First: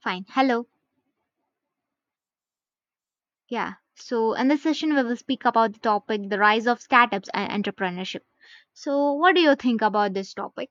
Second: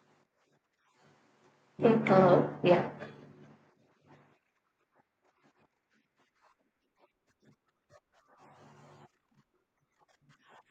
Fine. Hello. Hello. Yeah. Yeah. So, in this session, we will speak about the topic the rise of startups and entrepreneurship. So, what do you think about this topic?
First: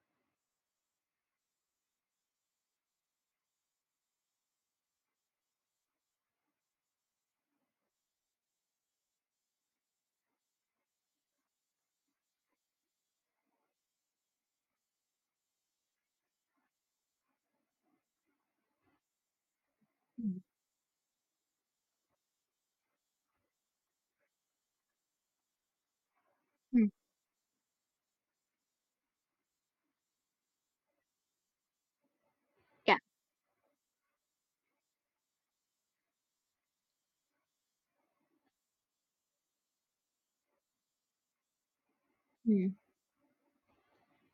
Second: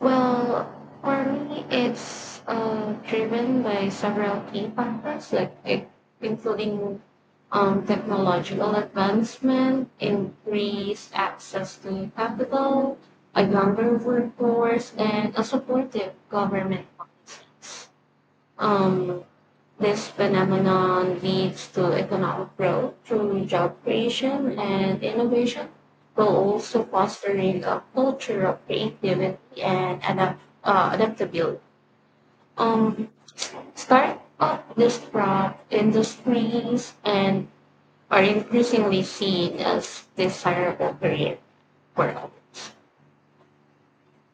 Well, for me, it's driven by several key factors, including technological advancement, increased access to capital, a younger workforce, and a supportive government policies. Um, This Mm. phenomenon leads to economic growth through job creation and innovation, while also Mm. fostering a culture of creativity and adaptability. Yeah. Um, Startup disrupt industries and are increasingly seen as desirable career for others. Mm.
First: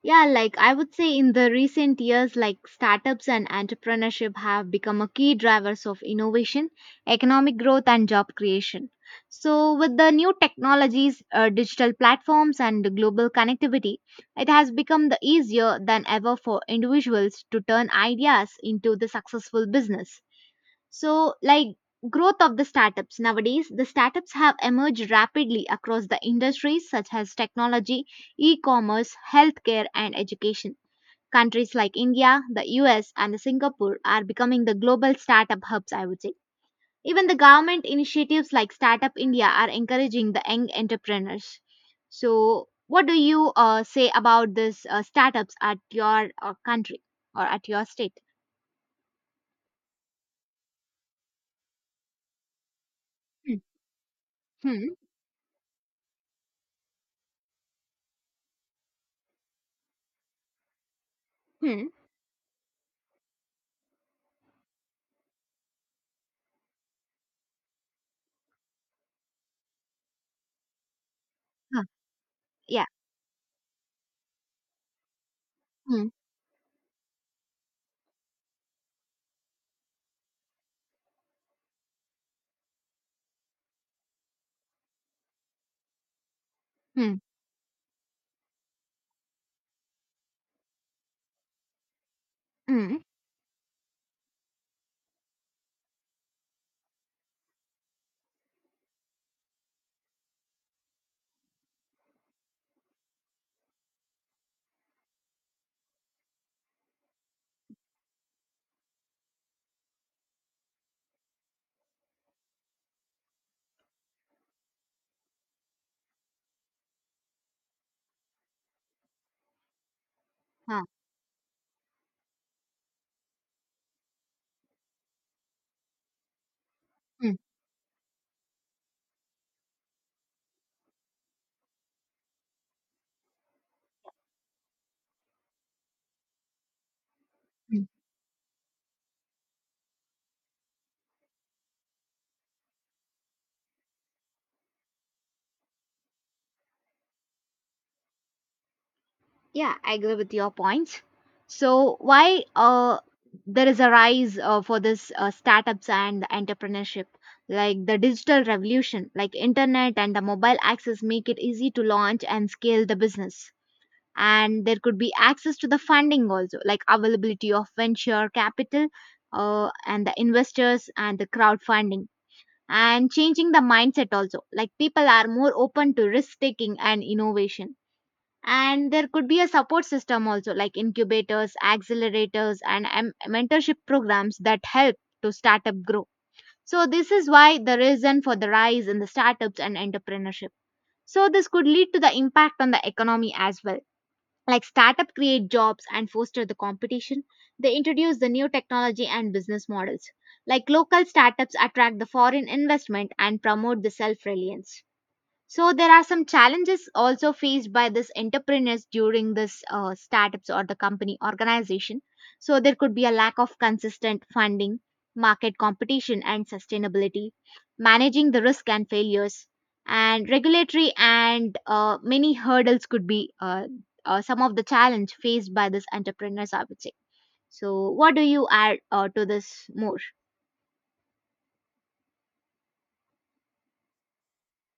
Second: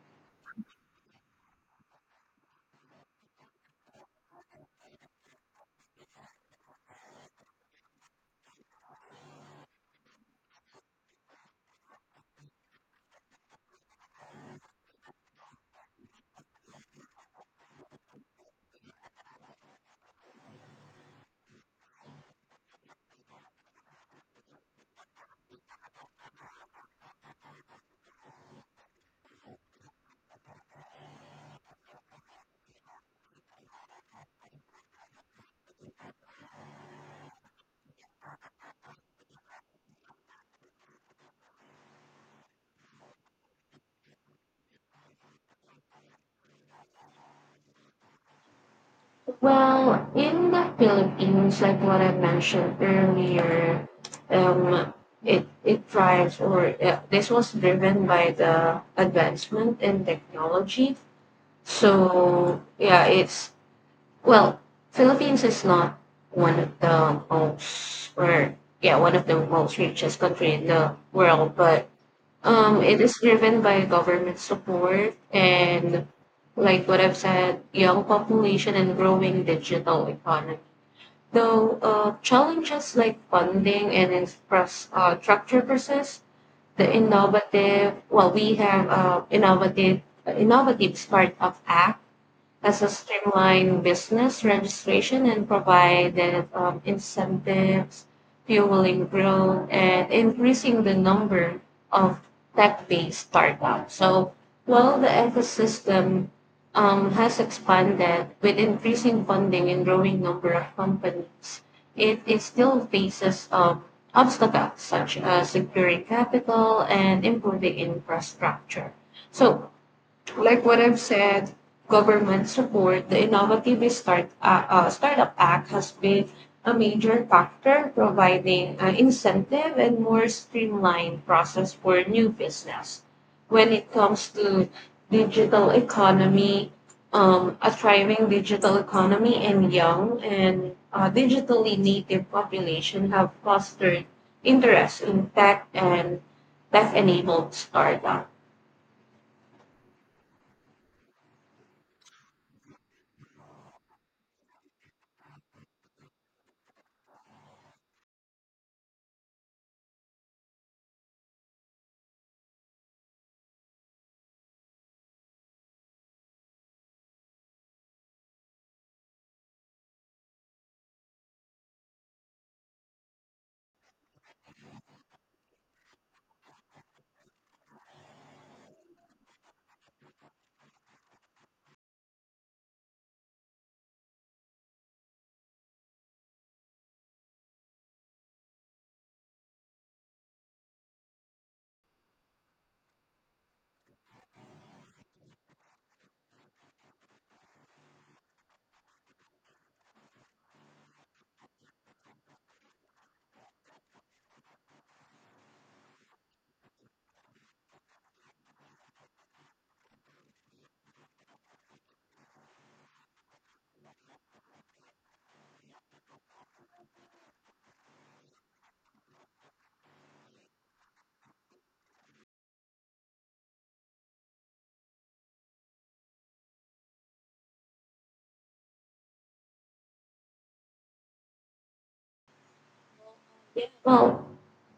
Yeah, like I would say in the recent years, like startups and entrepreneurship have become a key drivers of innovation, economic growth, and job creation. So, with the new technologies, digital platforms, and global connectivity, it has become the easier than ever for individuals to turn ideas into the successful business. So, like growth of the startups nowadays, the startups have emerged rapidly across the industries such as technology, e-commerce, healthcare, and education. Countries like India, the US, and the Singapore are becoming the global startup hubs, I would say. Even the government initiatives like Startup India are encouraging the young entrepreneurs. So, what do you say about this startups at your country or at your state? Well, in the Philippines, like what I mentioned Hmm. earlier, um, Hmm. it drives or this was driven by the advancement in technology. Hmm. So yeah, it's well, Philippines is not one of the most or yeah one of the most richest country in the world, Huh. but Yeah. it is driven by government support and Hmm. like what I've said, young population and growing digital economy. Though challenges like funding and infrastructure persist, the Hmm. innovative, well, we have innovative, innovative Startup Act as a Mm, streamline business registration and provided incentives, fueling growth, and increasing the number of tech-based startups. So while the ecosystem has expanded with increasing funding and growing number of companies, it still faces obstacles such as securing capital and improving infrastructure. So like what huh, I've said, government support, the Startup Act has been a major mm, factor providing an incentive and more streamlined process for new business. When it comes to digital economy, a mm. thriving digital economy and young and digitally native population have fostered interest in tech and tech-enabled startup. Yeah, I agree with your points. So why there is a rise for this startups and the entrepreneurship, like the digital revolution like internet and the mobile access make it easy to launch and scale the business, and there could be access to the funding also, like availability of venture capital, and the investors and the crowdfunding, and changing the mindset also, like people are more open to risk taking and innovation, and there could be a support system also like incubators, accelerators, and mentorship programs that help to startup grow. So this is why the reason for the rise in the startups and entrepreneurship. So this could lead to the impact on the economy as well, like startup create jobs and foster the competition. They introduce the new technology and business models, like local startups attract the foreign investment and promote the self reliance. So there are some challenges also faced by this entrepreneurs during this startups or the company organization. So there could be a lack of consistent funding, market competition and sustainability, managing the risk and failures, and regulatory and many hurdles could be some of the challenge faced by this entrepreneurs, I would say. So what do you add to this more? Yeah. Well,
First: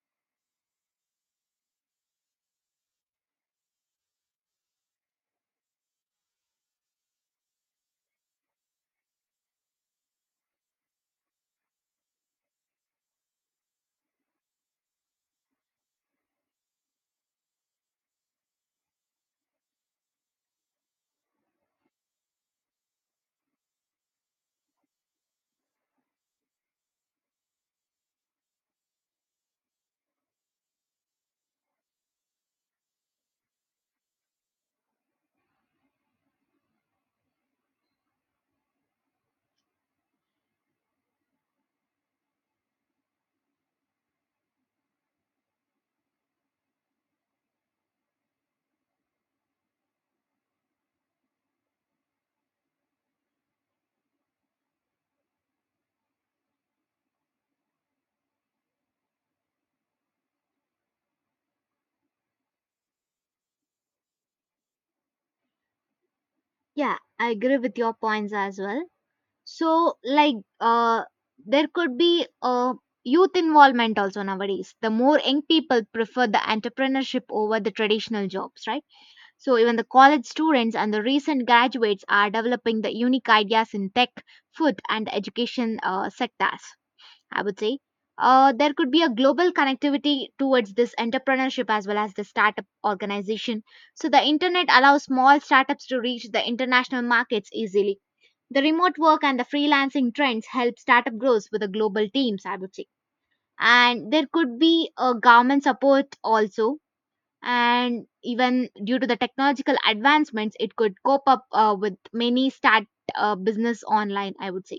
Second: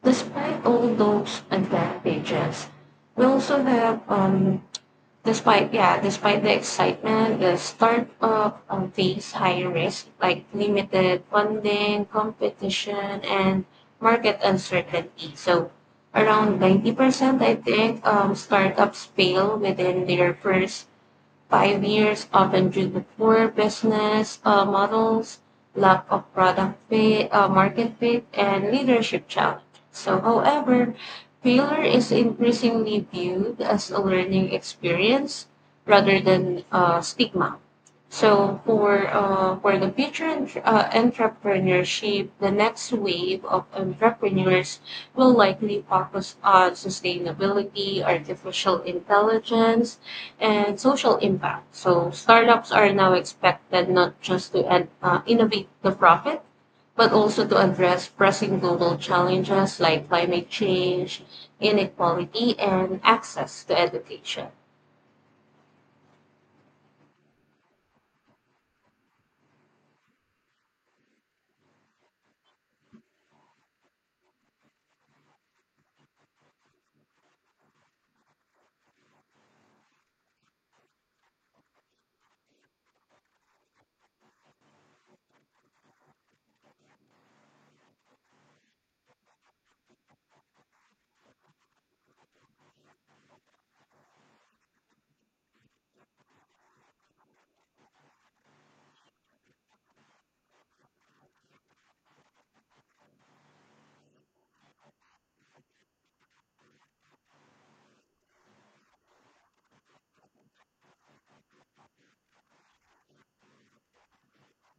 despite all those advantages, we also have despite the excitement, the startup face higher risk like limited funding, competition, and market uncertainty. So around 90%, I think startups fail within their first pioneers often due to poor business models, lack of product fit, market fit, and leadership challenge. So, however, failure is increasingly viewed as a learning experience rather than stigma. So for the future entrepreneurship, the next wave of entrepreneurs will likely focus on sustainability, artificial intelligence, and social impact. So startups are now expected not just to innovate the profit, but also to address pressing global challenges like climate change, inequality, and access to education. Yeah, I agree with your points as well. So, like, there could be youth involvement also nowadays. The more young people prefer the entrepreneurship over the traditional jobs, right? So, even the college students and the recent graduates are developing the unique ideas in tech, food, and education sectors, I would say. There could be a global connectivity towards this entrepreneurship as well as the startup organization. So, the internet allows small startups to reach the international markets easily, the remote work and the freelancing trends help startup growth with the global teams, I would say. And there could be a government support also. And even due to the technological advancements, it could cope up with many start business online, I would say.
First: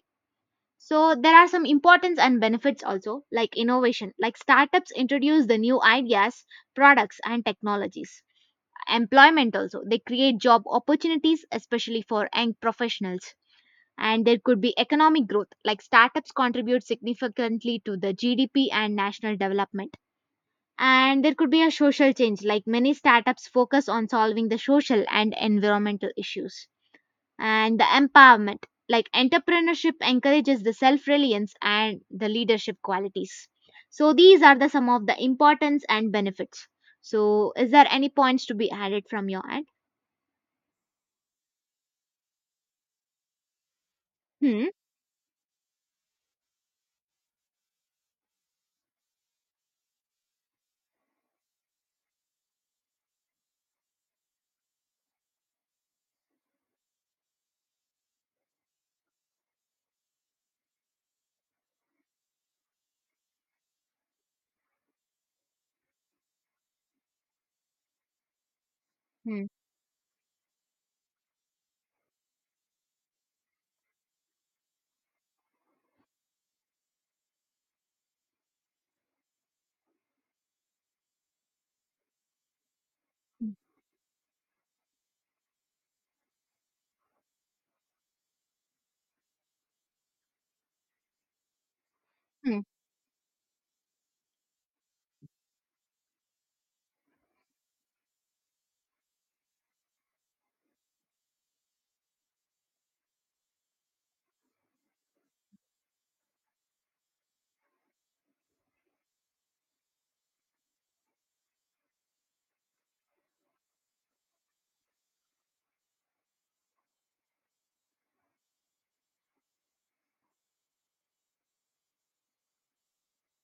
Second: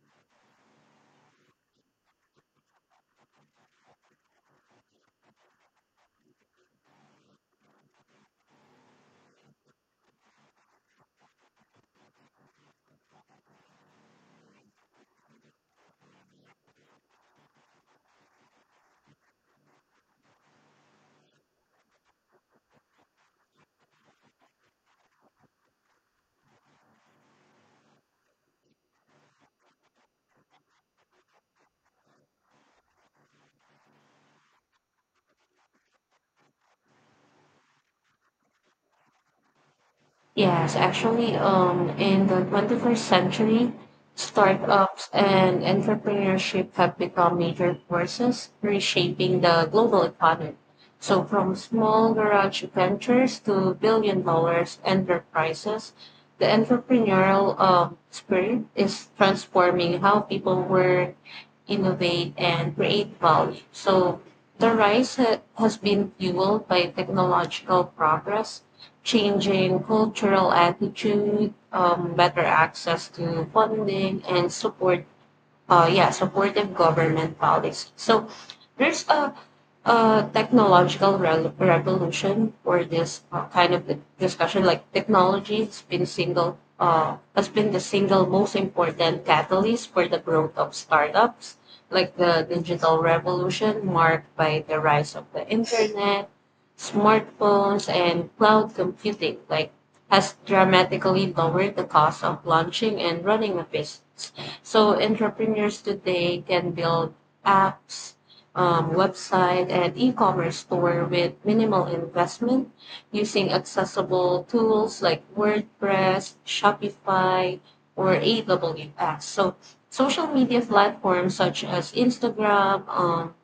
So there are some importance and benefits also, like innovation, like startups introduce the new ideas, products, and technologies. Employment also, they create job opportunities especially for young professionals. And there could be economic growth, like startups contribute significantly to the GDP and national development. And there could be a social change, like many startups focus on solving the social and environmental issues. And the empowerment, like entrepreneurship encourages the self-reliance and the leadership qualities. So these are the some of the importance and benefits. So is there any points to be added from your end? Yes, actually, in the 21st century, Hmm, startups and entrepreneurship have become major forces reshaping the global economy. So, from small garage ventures to billion dollars enterprises, the entrepreneurial spirit is transforming how people work, innovate, and create value. So the rise has been fueled by technological progress, hmm. changing cultural attitude, better access to funding, and support. Yeah, supportive government policy. So there's a technological rel revolution for this kind of discussion. Like technology has been single has been the single most important catalyst for the growth of startups. Like the Hmm. digital revolution marked by the rise of the internet, smartphones, and cloud computing, like has dramatically lowered the cost of launching and running a business. So entrepreneurs today can build apps website and e-commerce store with minimal investment using accessible tools like WordPress, Shopify, or AWS. So social media platforms such as Instagram,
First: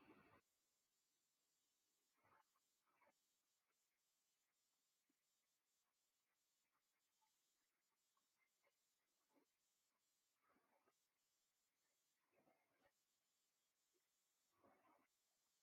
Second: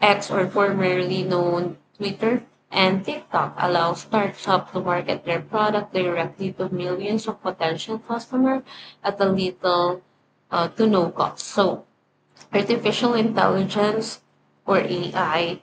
X or formerly known Twitter, and TikTok allow startups to market their product directly to millions of potential customers at a little to no cost. So artificial intelligence or AI,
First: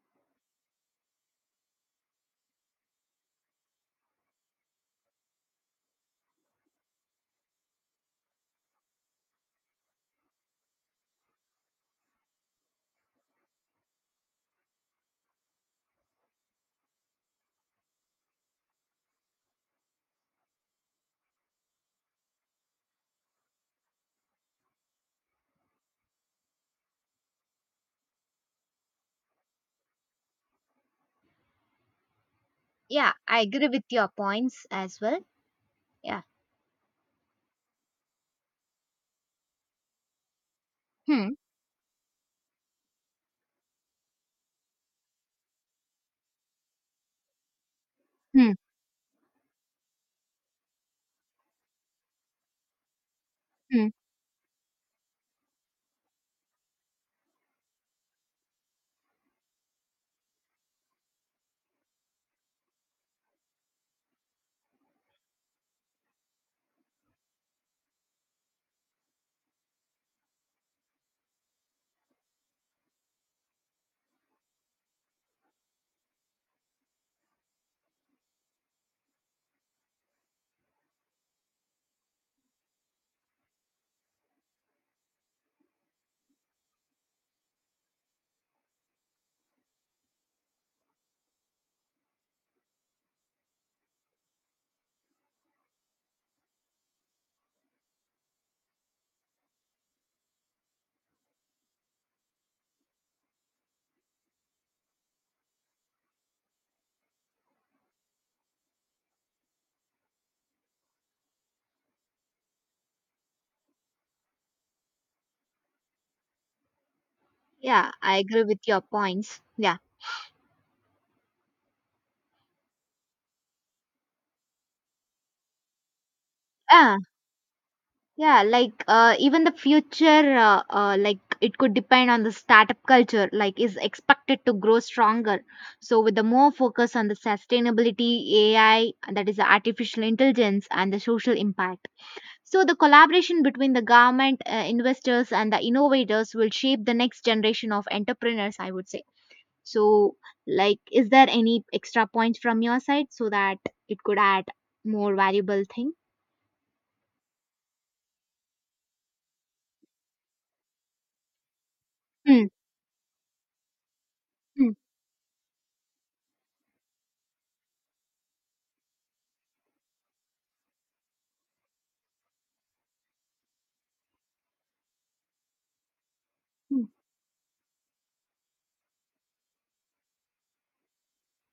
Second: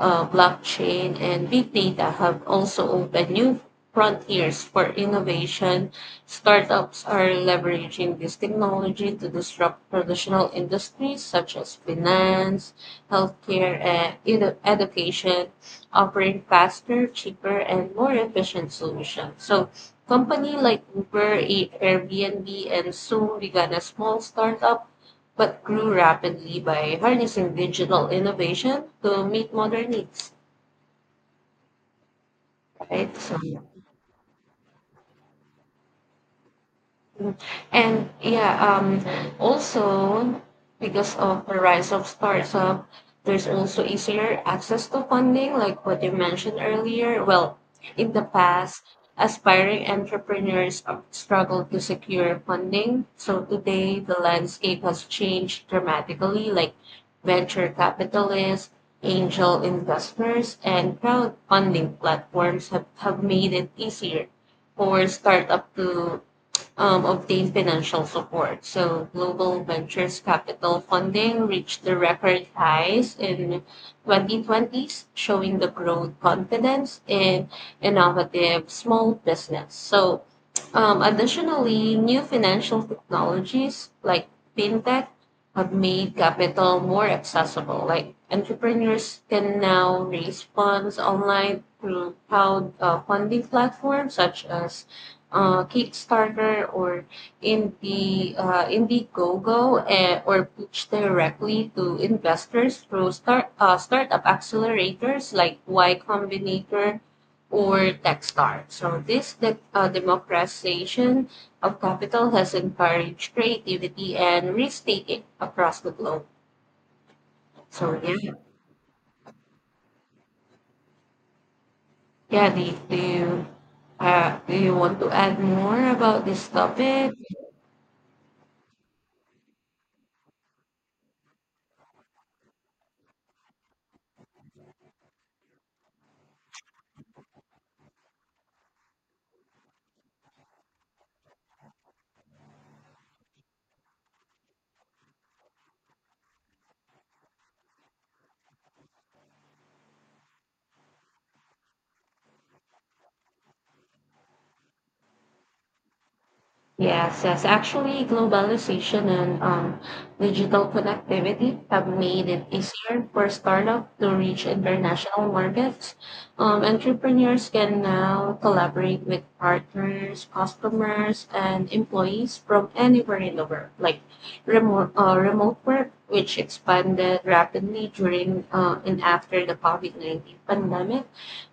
blockchain, and big data have also opened new frontiers for innovation. Startups are leveraging this technology to disrupt traditional industries such as finance, healthcare, and education, offering faster, cheaper, and more efficient solutions. So, company like Uber, Airbnb, and soon began a small startup but grew rapidly by harnessing digital innovation to meet modern needs, Yeah, right? So, I yeah. agree with your points as well. Yeah. Mm. And yeah, also because Hmm. of the rise of startup, there's also easier access to funding, like what you mentioned earlier. Well, in the Hmm. past, aspiring entrepreneurs have struggled to secure funding. So Hmm. today, the landscape has changed dramatically, like venture capitalists, angel investors, and crowdfunding platforms have made it easier for startup to obtain financial support. So global ventures capital funding reached the record highs in 2020s, showing the growth confidence in innovative small business. So additionally, new financial technologies like fintech have made capital more accessible. Like entrepreneurs can now raise funds online through crowd funding platforms such as Kickstarter or Indiegogo, or pitch directly to investors through startup accelerators like Y Combinator or Techstar. So this democratization of capital has encouraged creativity and risk-taking across the globe. Yeah, So I yeah, agree with your points. Yeah. yeah. Do you want to add more about this Yeah. topic? Yeah, like even the future, like it could depend on the startup culture, like is expected to grow stronger. So with the more focus on the sustainability, AI, that is the artificial intelligence and the social impact. So the collaboration between the government, investors, and the innovators will shape the next generation of entrepreneurs, I would say. So, like, is there any extra point from your side so that it could add more valuable thing? Yes, yes. Actually, globalization and digital connectivity have made it Hmm. easier for startups to reach Hmm. international markets. Entrepreneurs can now collaborate with partners, customers, and employees from anywhere in the world, like remote work, which Hmm. expanded rapidly during and after the COVID-19 pandemic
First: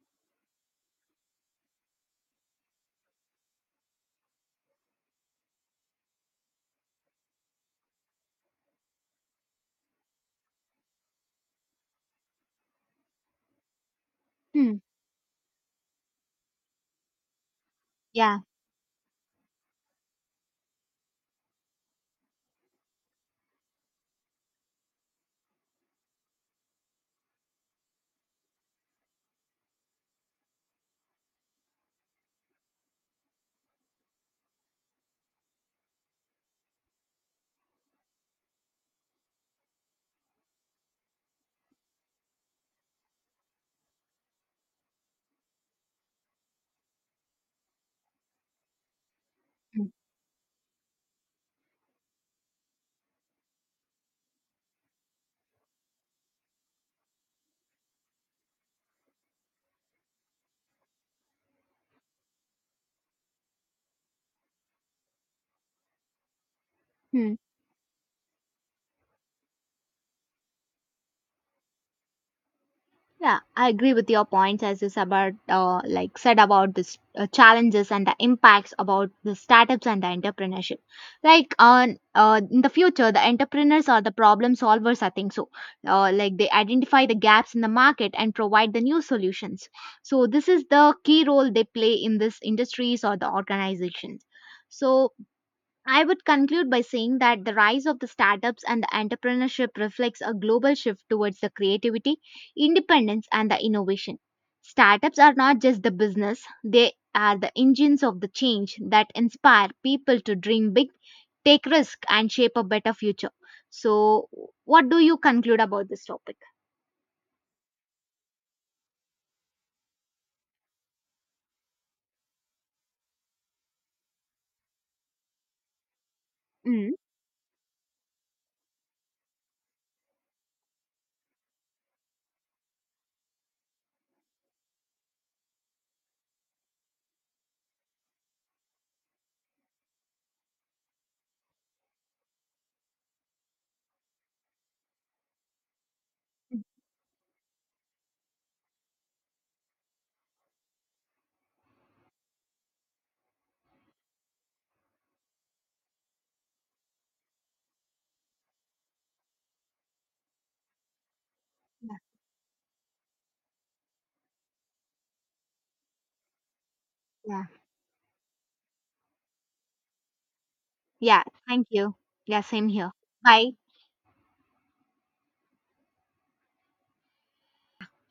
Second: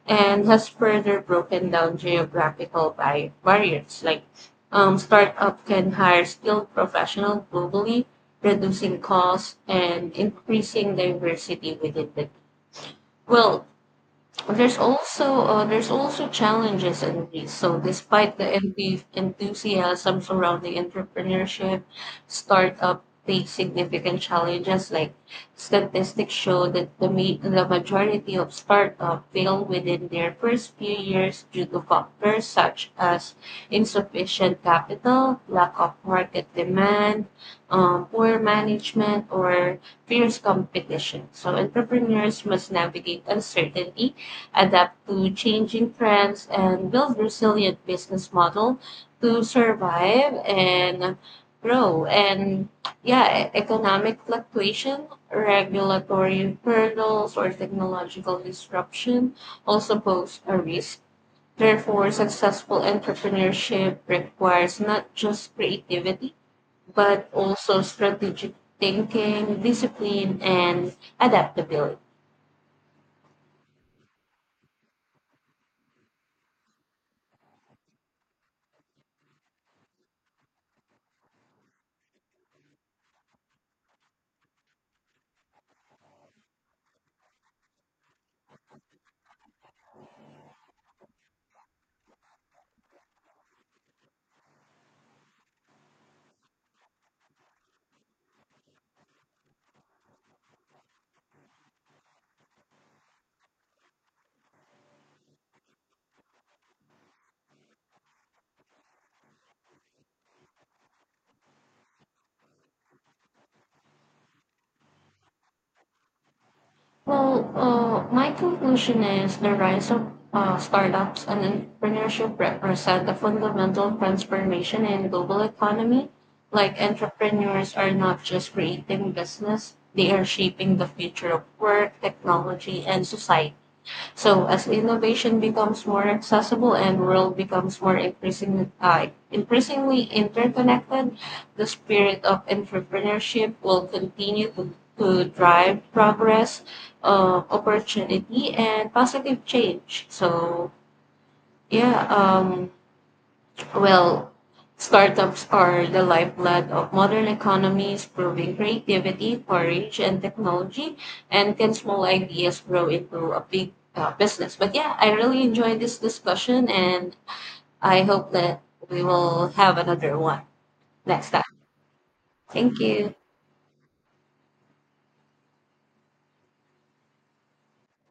and has further broken down geographical barriers. Like startup can hire skilled professionals globally, reducing costs and increasing diversity within the. Well, Hmm. There's also challenges in this. So despite Yeah. the enthusiasm surrounding entrepreneurship, startup face significant challenges. Like statistics show that the majority of startup fail within their first few years due to factors such as insufficient capital, lack of market demand, poor management, or fierce competition. So entrepreneurs must navigate uncertainty adapt to changing trends, and build resilient business model to Hmm. survive and grow. And yeah, economic fluctuation, regulatory hurdles, or technological disruption also pose a risk. Therefore, successful entrepreneurship requires not just creativity, but Hmm. also strategic thinking, discipline, and adaptability. Yeah, I agree with your points as is about like said about this challenges and the impacts about the startups and the entrepreneurship. Like on in the future, the entrepreneurs or the problem solvers, I think so. Like they identify the gaps in the market and provide the new solutions. So this is the key role they play in this industries or the organizations. So I would conclude by saying that the rise of the startups and the entrepreneurship reflects a global shift towards the creativity, independence, and the innovation. Startups are not just the business, they are the engines of the change that inspire people to dream big, take risks, and shape a better future. So, what do you conclude about this topic? Well, my conclusion is the rise of startups and entrepreneurship represent a fundamental transformation in global economy. Like Mm, entrepreneurs are not just creating business; they are shaping the future of work, technology, and society. So as innovation becomes more accessible and world becomes more increasingly interconnected, the spirit of entrepreneurship will continue to drive progress, opportunity, and positive change. So yeah, well, startups are the lifeblood of modern economies, proving creativity, courage, and technology. And can yeah, small ideas grow into a big business? But yeah, I really enjoyed this discussion, and yeah. I hope that we will have another one Yeah, next time. thank you. Yeah, same Thank here. you. Bye.